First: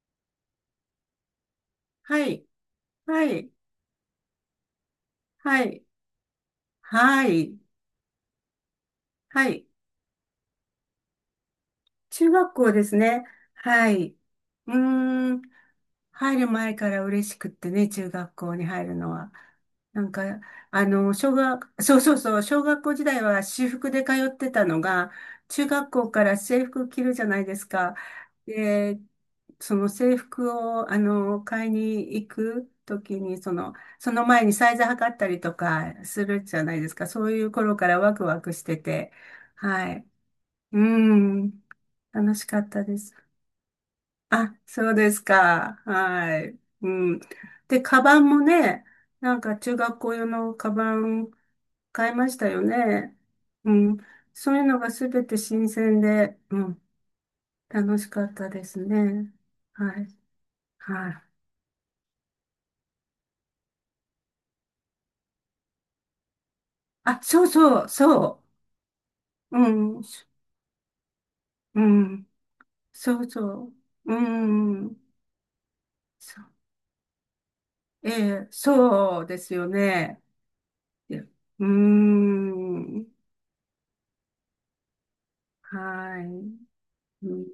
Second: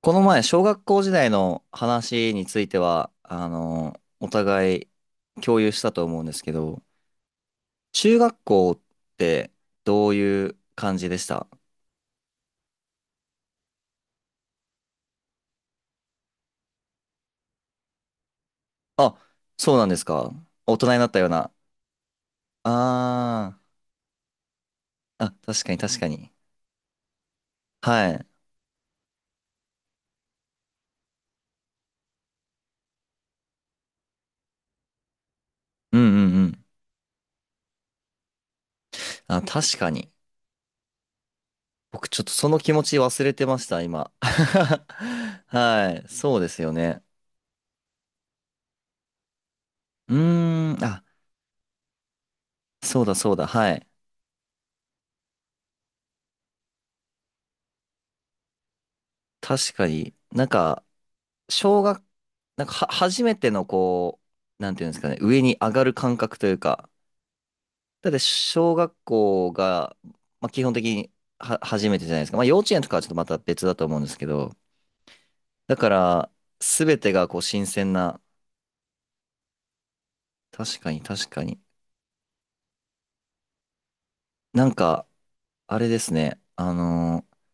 この前、小学校時代のは話にい、ついては、はあい、の、お互い共は有しい、たと思うんですけど、はい、中学校っはてい。どういう感じでした？中学校ですね。はい。うーん。入る前から嬉しくってね、中学校に入るのあ、は。そうなんでなすんか。か、大人になったよう小な。学、そうそうそう、小学校時代はあ私服で通ってたのが、ー、あ、確中かに学確か校かに。ら制服着るじゃないですか。はい。で、その制服を、買いに行くときに、その、その前にサイズ測ったりとかうんうすんうるじゃん。ないですか。そういう頃からワクワクしてて、あ、確かはい。に。うん。僕ちょっと楽しそのかっ気持たでちす。忘れてました、今。あ、そうです か。はい。そはうでい。すようね。ん。で、カバンもね、なんか中学う校用のカーん、バあ、ン買いましたよそうだね。そうだ。はうい。ん。そういうのがすべて新鮮で、うん。楽しかったですね。確かはい。になんか、はい。小学、なんかは、初めてのこう、なんていうんですかね、上に上がる感覚というか、あ、そうそう、だってそ小学校う。うが、ん。まあ、基本的にはう初めてじゃないでん。すか。まあ幼稚園とかはちょっとそまうた別そだと思うんでう。うすけど、ん。だから、そう。すべてがこう新鮮えな、え、そうですよね。確かにいやう確かに。ーん。なんか、あれですはい。ね、うん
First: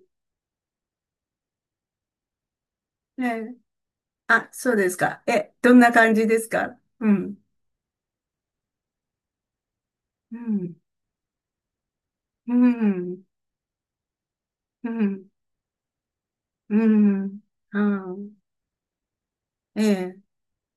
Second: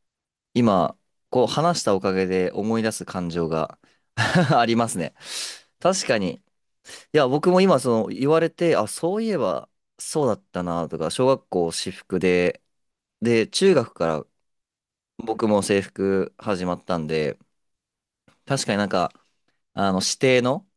今、こう話したおかげで思い出すえ感情え。が あ、あそりうまですすね。か。え、どんな確感かじに、ですか？ういや、ん。僕も今、その、言われて、あ、そういえば、そうだうったん。な、とか、小学校私服うで、ん。で、中学からうん。僕も制服始まうったんで、ん。うん確かになんか、えあの、指え。定の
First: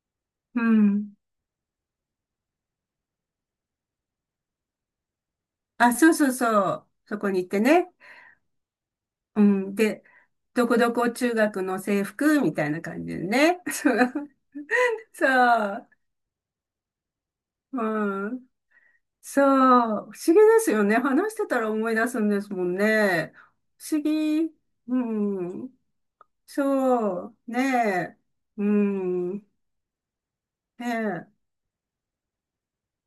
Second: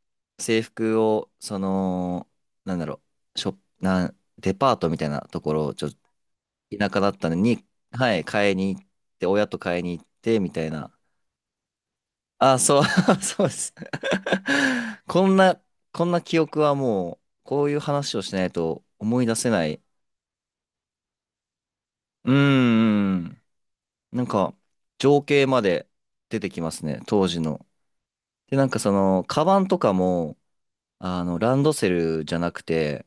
う制服ん。を、その、なんだろう、ショップ、なん、デパートみたいなところ、ちょっあ、とそうそうそう。田舎だっそたこのに行ってに、ね。はい、買いに行って、う親とん。買いに行で、って、みたどいこどな。こ中学の制服みあ、たいそなう、感じ でそうでね。す。そう そこんな、う。こんな記憶はもう、こういう話をうしなん。いと思い出そせない。う。不思議ですよね。話してたら思い出すんうーですもんね。ん。不思なん議。か、う情景まん。で出てきますね、そ当う。時ねの。え。で、うなんかその、ん。ねカバンとかも、あえ。の、ランドセルじゃなくて、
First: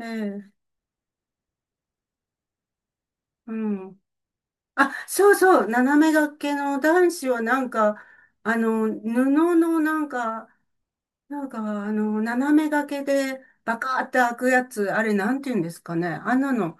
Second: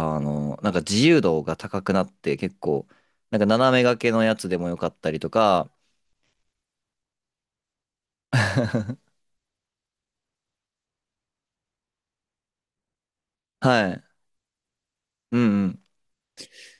ええ、の、なんか自由度が高くなって、結構、なんかう斜め掛ん。けのやつでもよかあ、ったりとそうそう、か、斜め掛けの男子はなんか、布 のなんか、なんか、斜め掛けでバはカーい。って開くやつ、あれなうんて言うんですん。かね。あんなの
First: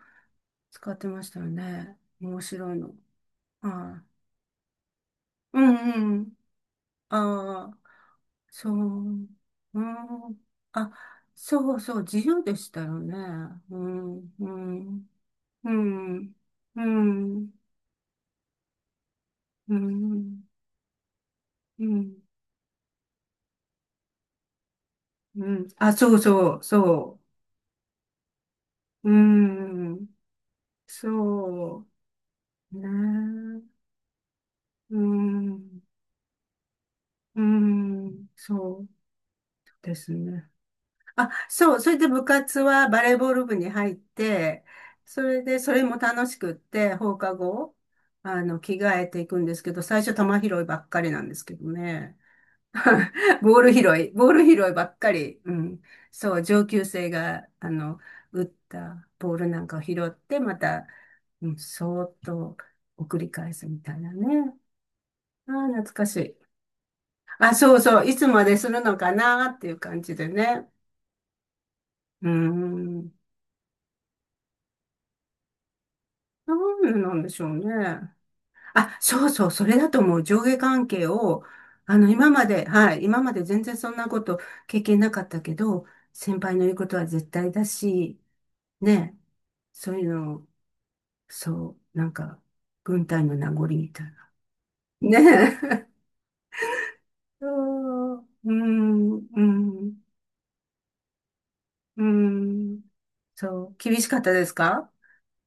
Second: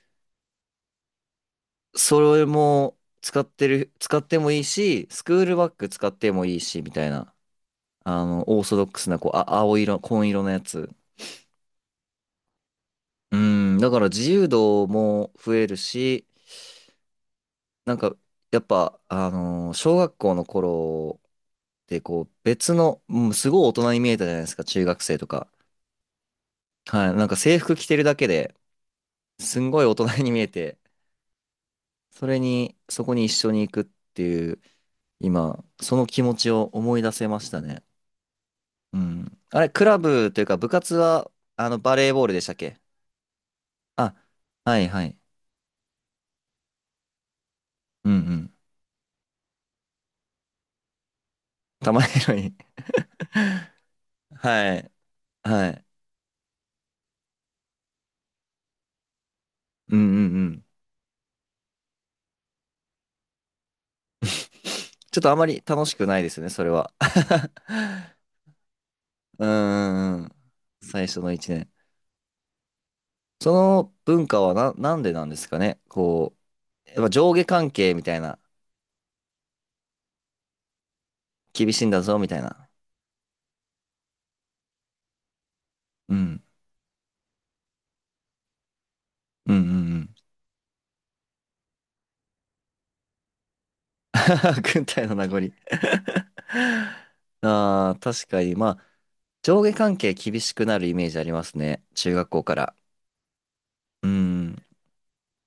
使ってましたよね。そ面れ白いの。も使ってる、は使ってもいいし、スクールい。うバッグ使んっうてん。もいいし、みたいな。ああ、あの、オーそソドックスな、う。こう、あ、青う色、紺色ん。のやつ。あ、そうそう、自由でしたよね。ううん、だから自ん、由う度ん、も増えうるし、ん、うん、なんか、やっぱ、う小学校のん、頃うってこん。う、別の、うん、すごい大人に見えたじゃないですか、中学生とか。うん。あ、そうそう、はい、そなんか制服着てるだけで、う。うすんごい大ん。人に見えて、そそれに、うそこに一緒ね。に行くっていう、う今、ん。その気持ちを思い出せまうしたね。ん。そううん。あれ、クでラすブというね。か部活あ、は、あその、う。そバれでレー部ボールでしたっ活け？はバレーボール部に入っあ、て、はいはい。それで、それも楽しくって、放課後、うんうん。着替えていくんですけど、最初球拾いばっかりなんですけど玉ね。拾い。ボール拾い、ボー ル拾いはばい。っかり。うはん。い。そう、上級生が、打ったボールなんかをうん拾っうんて、うまん。た、うん、そーっと送り返すみたいなね。ちょっとあまありあ、懐楽しかくしないでい。すね、それは。あ、そうそう、いつまでするのかうなっていう感んじうんうでん。ね。最初の1年。うーん、その文化はな、なんでなんですかね。こなう、やんっぱなんで上し下ょう関係みたね。いな、あ、そうそう、それだと思う。上下関係を、厳しいんだぞ、み今たいまで、な。はい、今まで全然そんなこと経験なかったけど、う先ん。輩の言うことは絶対だし、ね、うんうんそうういうん。の、そう、なんか、軍隊の名残みたいな。軍隊のね名残。え。ああ、そう、確かうに。まあ、ん、う上下ん。関係厳しくなるイメージありますね。う中学校から。ん。そう、厳しうかったですん。か？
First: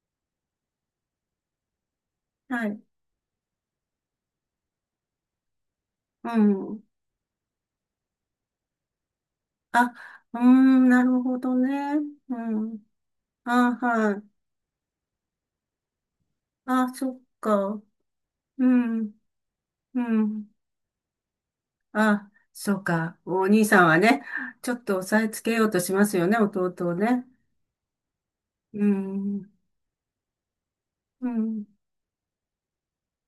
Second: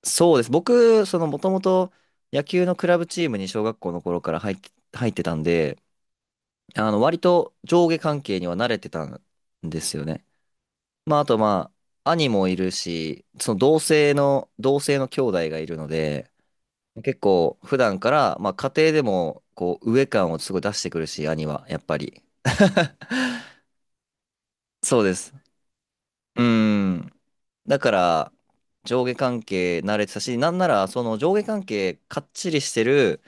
そうです。僕、その、もともと野球はのい。クラブチームに小学校の頃から入ってたんで、うん。あの、割と上下関係には慣れてたんであ、すよね。うーん、なまあ、るあとほどまね。あ、兄うもいるん。し、あ、はい。同性の兄弟がいるので、あ、そっ結構普か。段から、まあ、う家庭でん、も、こう、う上感をん。すごい出してくるし、兄は、やっぱり。あ、そう か。お兄さんはね、ちょっとそうで押さえす。つけようとしますよね、う弟をん。ね。だから、う上下関ん、係慣れてたし、なんなら、そのう上下関ん、係かっちりしてる、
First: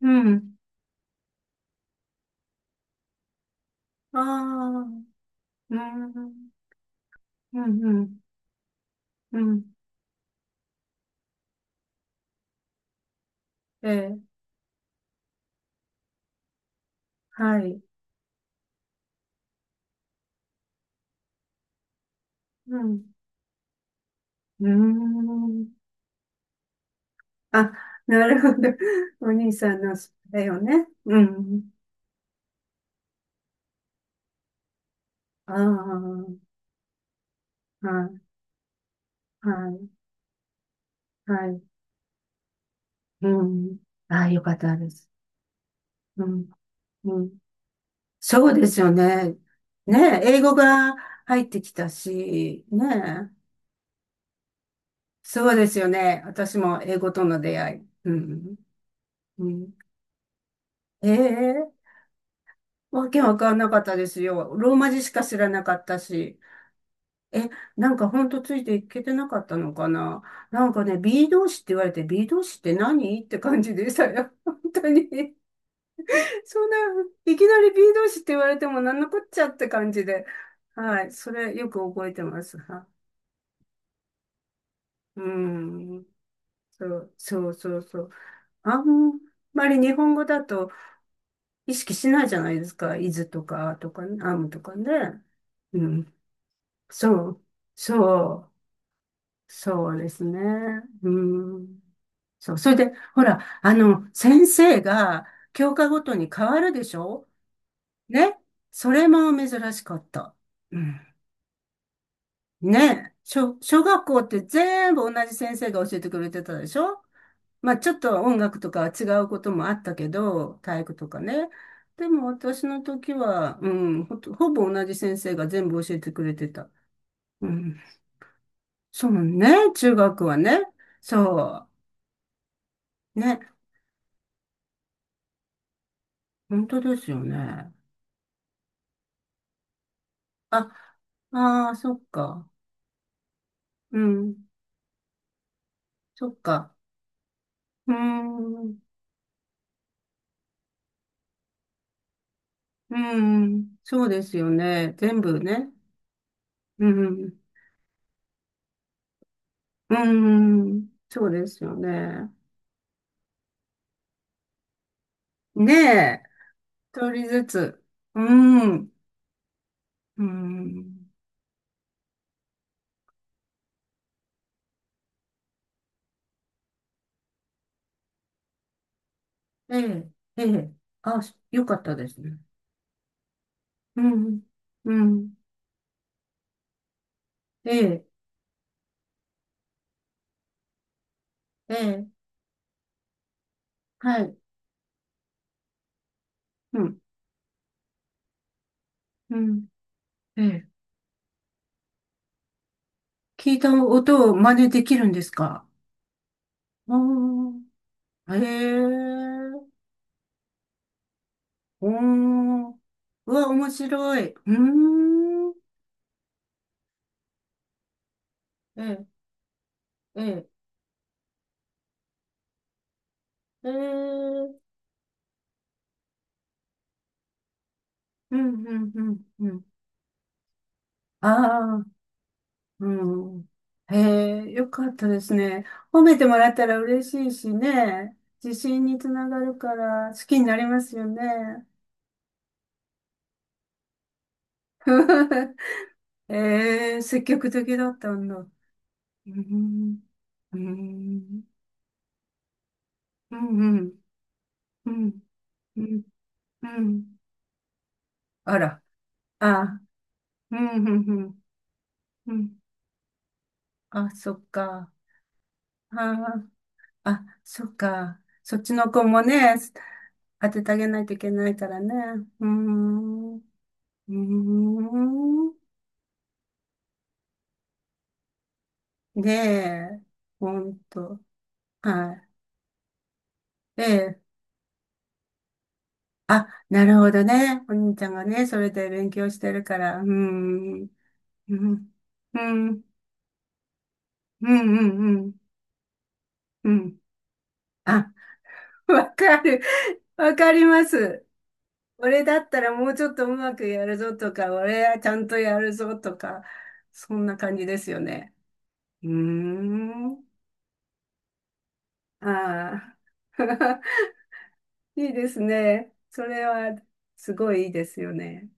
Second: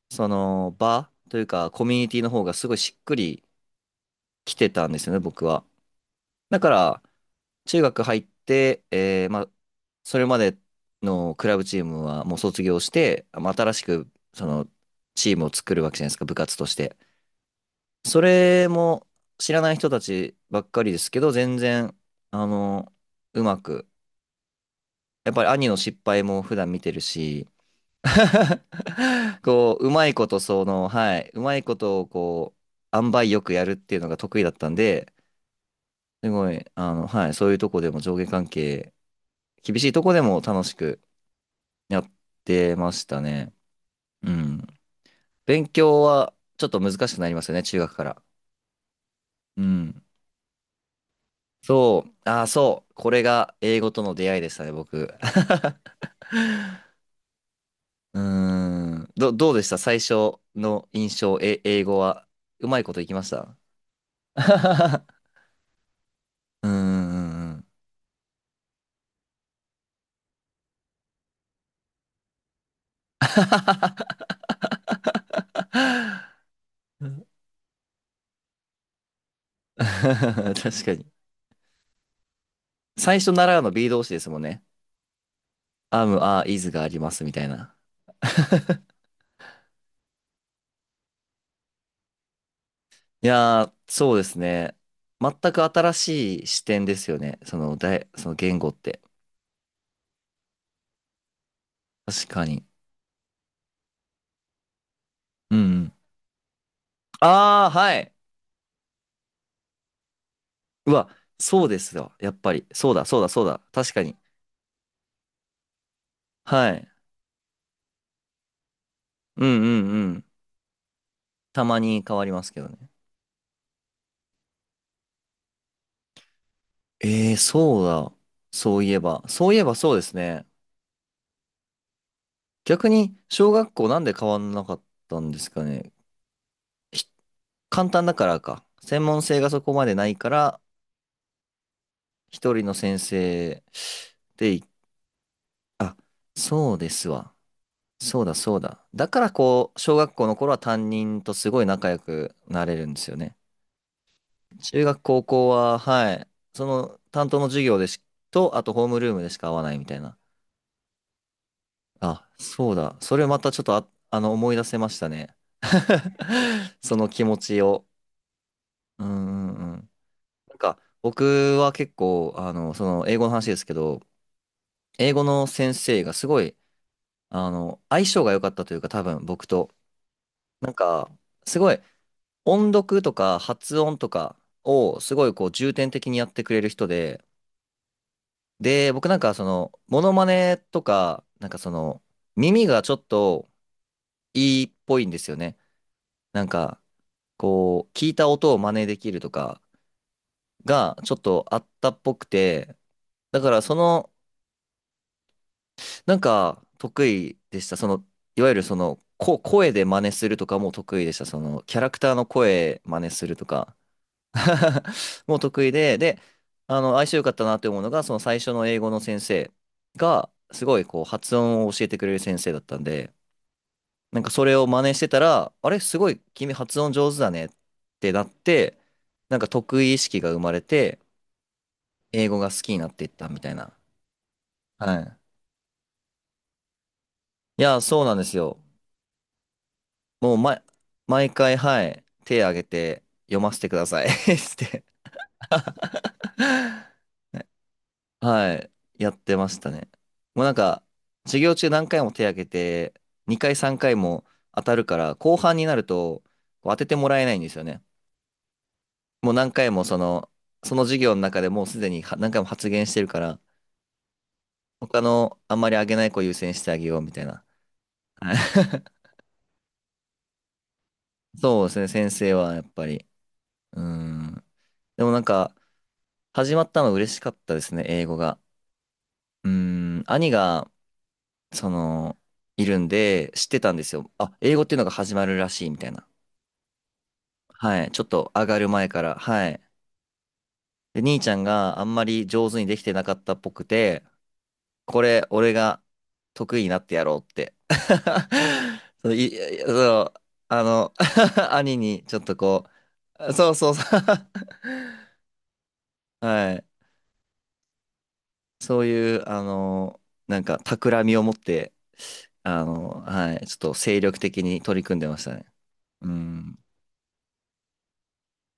うそん。の場というか、コミュニティの方がすごいしっくりああ、きてうたんでん、すよね、僕は。うん、だから、う中学入ん、って、うまあ、ん。それまでのクラブチームはもう卒業して、まあ新しえく、え、その、チームを作るわけじゃないですか、部活として。はい。それも知らない人たちばっかりですけど、全然、あうの、ん、うまく、うーやっぱり兄ん。の失敗も普段見てるし、あ、なるほど。お 兄さこんう、うのまそいことれよそね。の、はうい、うまいん。ことをこう、塩梅よくやるっていうのが得意だったんで、ああ、すごい、あの、はい、そういうとこではも上い、下関係、は厳しい、いとこでも楽しくはい。やってましたうね。ん。あうあ、よかっん。たです。勉強うはん、ちょっと難しくうなりん。ますよね、中学から。そうですよね。うん。ねえ、英語が入ってきたそう、ああ、し、そう、これねえ。が英語との出会いでしたね、僕。そう ですよね。私も英語との出会い。ううーん、ん。うどうでしん。た最初のえ印象、え、え、英語は。うまいこといわきけましわかた？ んなかったですよ。ローマ 字しか知らなかったし。うーえ、ん。なんかほんとついていけてなかったのかな、なんかね、B 同士って言われて、B 同士って何って感じでしたよ。本当に。そんな、いきなり B 同士って言われてもなんのこっちゃって感じで。確かはに。い。それよく覚えてます。は最初習うの B 動詞ですもんね。うアん。ム、アー、イズがそありまう、すみたいそうな。そうそう。あ んまり日本語だと意識しないじゃないですか。イズいとやー、か、とか、アそうですムとかね。ね。全くう新ん。しい視点ですよそね。う。そのそう。言語って。そうですね。うん。確かそう、に。それで、ほら、先生がうんう教科ん。ごとに変わるでしょ？あー、はい。ね。それも珍しかった。ううん。わ、そうですよ。やっぱり。そうだ、ね。そうだ、そう小、だ。小確か学に。校って全部同じ先生が教えてくれてたではしい。ょ？まあ、ちょっと音楽とかは違うこうとんうもあっんたけうん。ど、体育とかね。たまにで変わもりますけ私どね。の時は、うん、ほぼ同じ先生が全部教えてくれてた。えー、うん。そうだ。そういえそば。うそういえね。ばそ中うです学はね。ね。そ逆に、う。ね。小学校なんで変わんなかったんですかね。本当でひすよね。簡単だからか。専門性がそこまでないかあ、ら、ああ、そっか。一人の先生うん。でい、そっそか。うですわ。うーそうだそうん。だ。だからこう、小学校の頃は担任とすごい仲良くなれるんうーですよね。ん。そうですよ中ね。学全高部校ね。は、はい、そうの担ん。当の授業でし、と、あとホームルームでしか会わないみたうーいな。ん。そうですよあ、ね。そうだ。それまたちょっと思い出せましたね。ねえ。その一気人持ずちつ。を。うーん。うんうんうん。うーなんか、ん。僕は結構、あの、その、英語の話ですけど、英語の先生がすごい、あの、相性が良かったというか、多分僕と。ええ。えなえ。んか、あ、すよごかいったですね。音読とか発音うとかん。をうすごいん。こう重点的にやってくれる人で、ええ。で、僕なんかその、モノマネとか、なんかそえの、え。耳がちょっとはい。いいっぽいんですよね。なんうか、ん。こう、聞いた音を真似できるとうかん。ええ。がちょっとあったっぽくて、だか聞いらたその音を真似できるんですか？なんかう得意でした。ー。その、いわゆるそへの、声え。で真似するとかも得意でした。その、キャおラクターのー。声真似すうるとわ、面か 白い。うー もん。得意で、で、あの、相性良かったなって思うのが、その最初の英え語のえ、先生えが、え。すごいこう、発音を教えてくれる先生だったんで、なんかええそれを真似してたら、あれ、すごい君発音上手だねってなっうん、て、うん、うん、なんかうん。得意意識が生まれて、ああ、英語が好きになうっていったみん。たいな。へえ、よかはったい。ですね。褒めてもらったら嬉しいしいや、そうなね。んです自よ。信につながるから好もう、きになりますよ毎回、ね。はい、手挙げて読ませてください して、 ええ、積極的だったんだ。うはい、やっーてましたね。ん、もうなんうーか、授ん、業中何回も手挙げて、う2回3ん、う回ん、も当たるうから、ん、後半になうるん。とこうう当ててもんらえないんですよね。あら、もう何回あ、もその、うそん、のう授ん、業のう中ん。でもうすでには何う回もん発言してるから、あ、そっか。他のあんまり挙げないあ子優先してあげようあ、みたいあ、な。そっか。はい そっちの子もね、当ててあげないといけないそうかでらすね、ね。先生うーはやっぱり。ん。ううーーん。でもなんか、ん。始まったの嬉しかったですね、英語が。ねうーえ。ん、兄ほが、んと。その、はいるんで、知ってたんい。でえすよ。え。あ、英語っていうのが始まるらしい、みたいな。あ、なるほどね。おはい。兄ちょちっゃんがと上ね、がそるれ前でか勉ら。強しはてい。るから。うーん。で、兄ちゃんうがあん。んまりう上手にできん。てなかったっぽくて、うん。うこん。うれ、ん。俺が得意にうなってんやろうって。あ、そわう、かいる。そう、わかありまの、す。兄にちょっ俺とだったこらもうちょっとうう、そうまくそうやそるう ぞとか、俺はちゃんとやるぞと か、はい。そんな感じですよね。そううーいう、あの、ん。なんか、企みを持って、あの、あはあ。い。ちょっと精 力的に取り組んでいいましでたすね。ね。うそれん。はすごいいいですよね。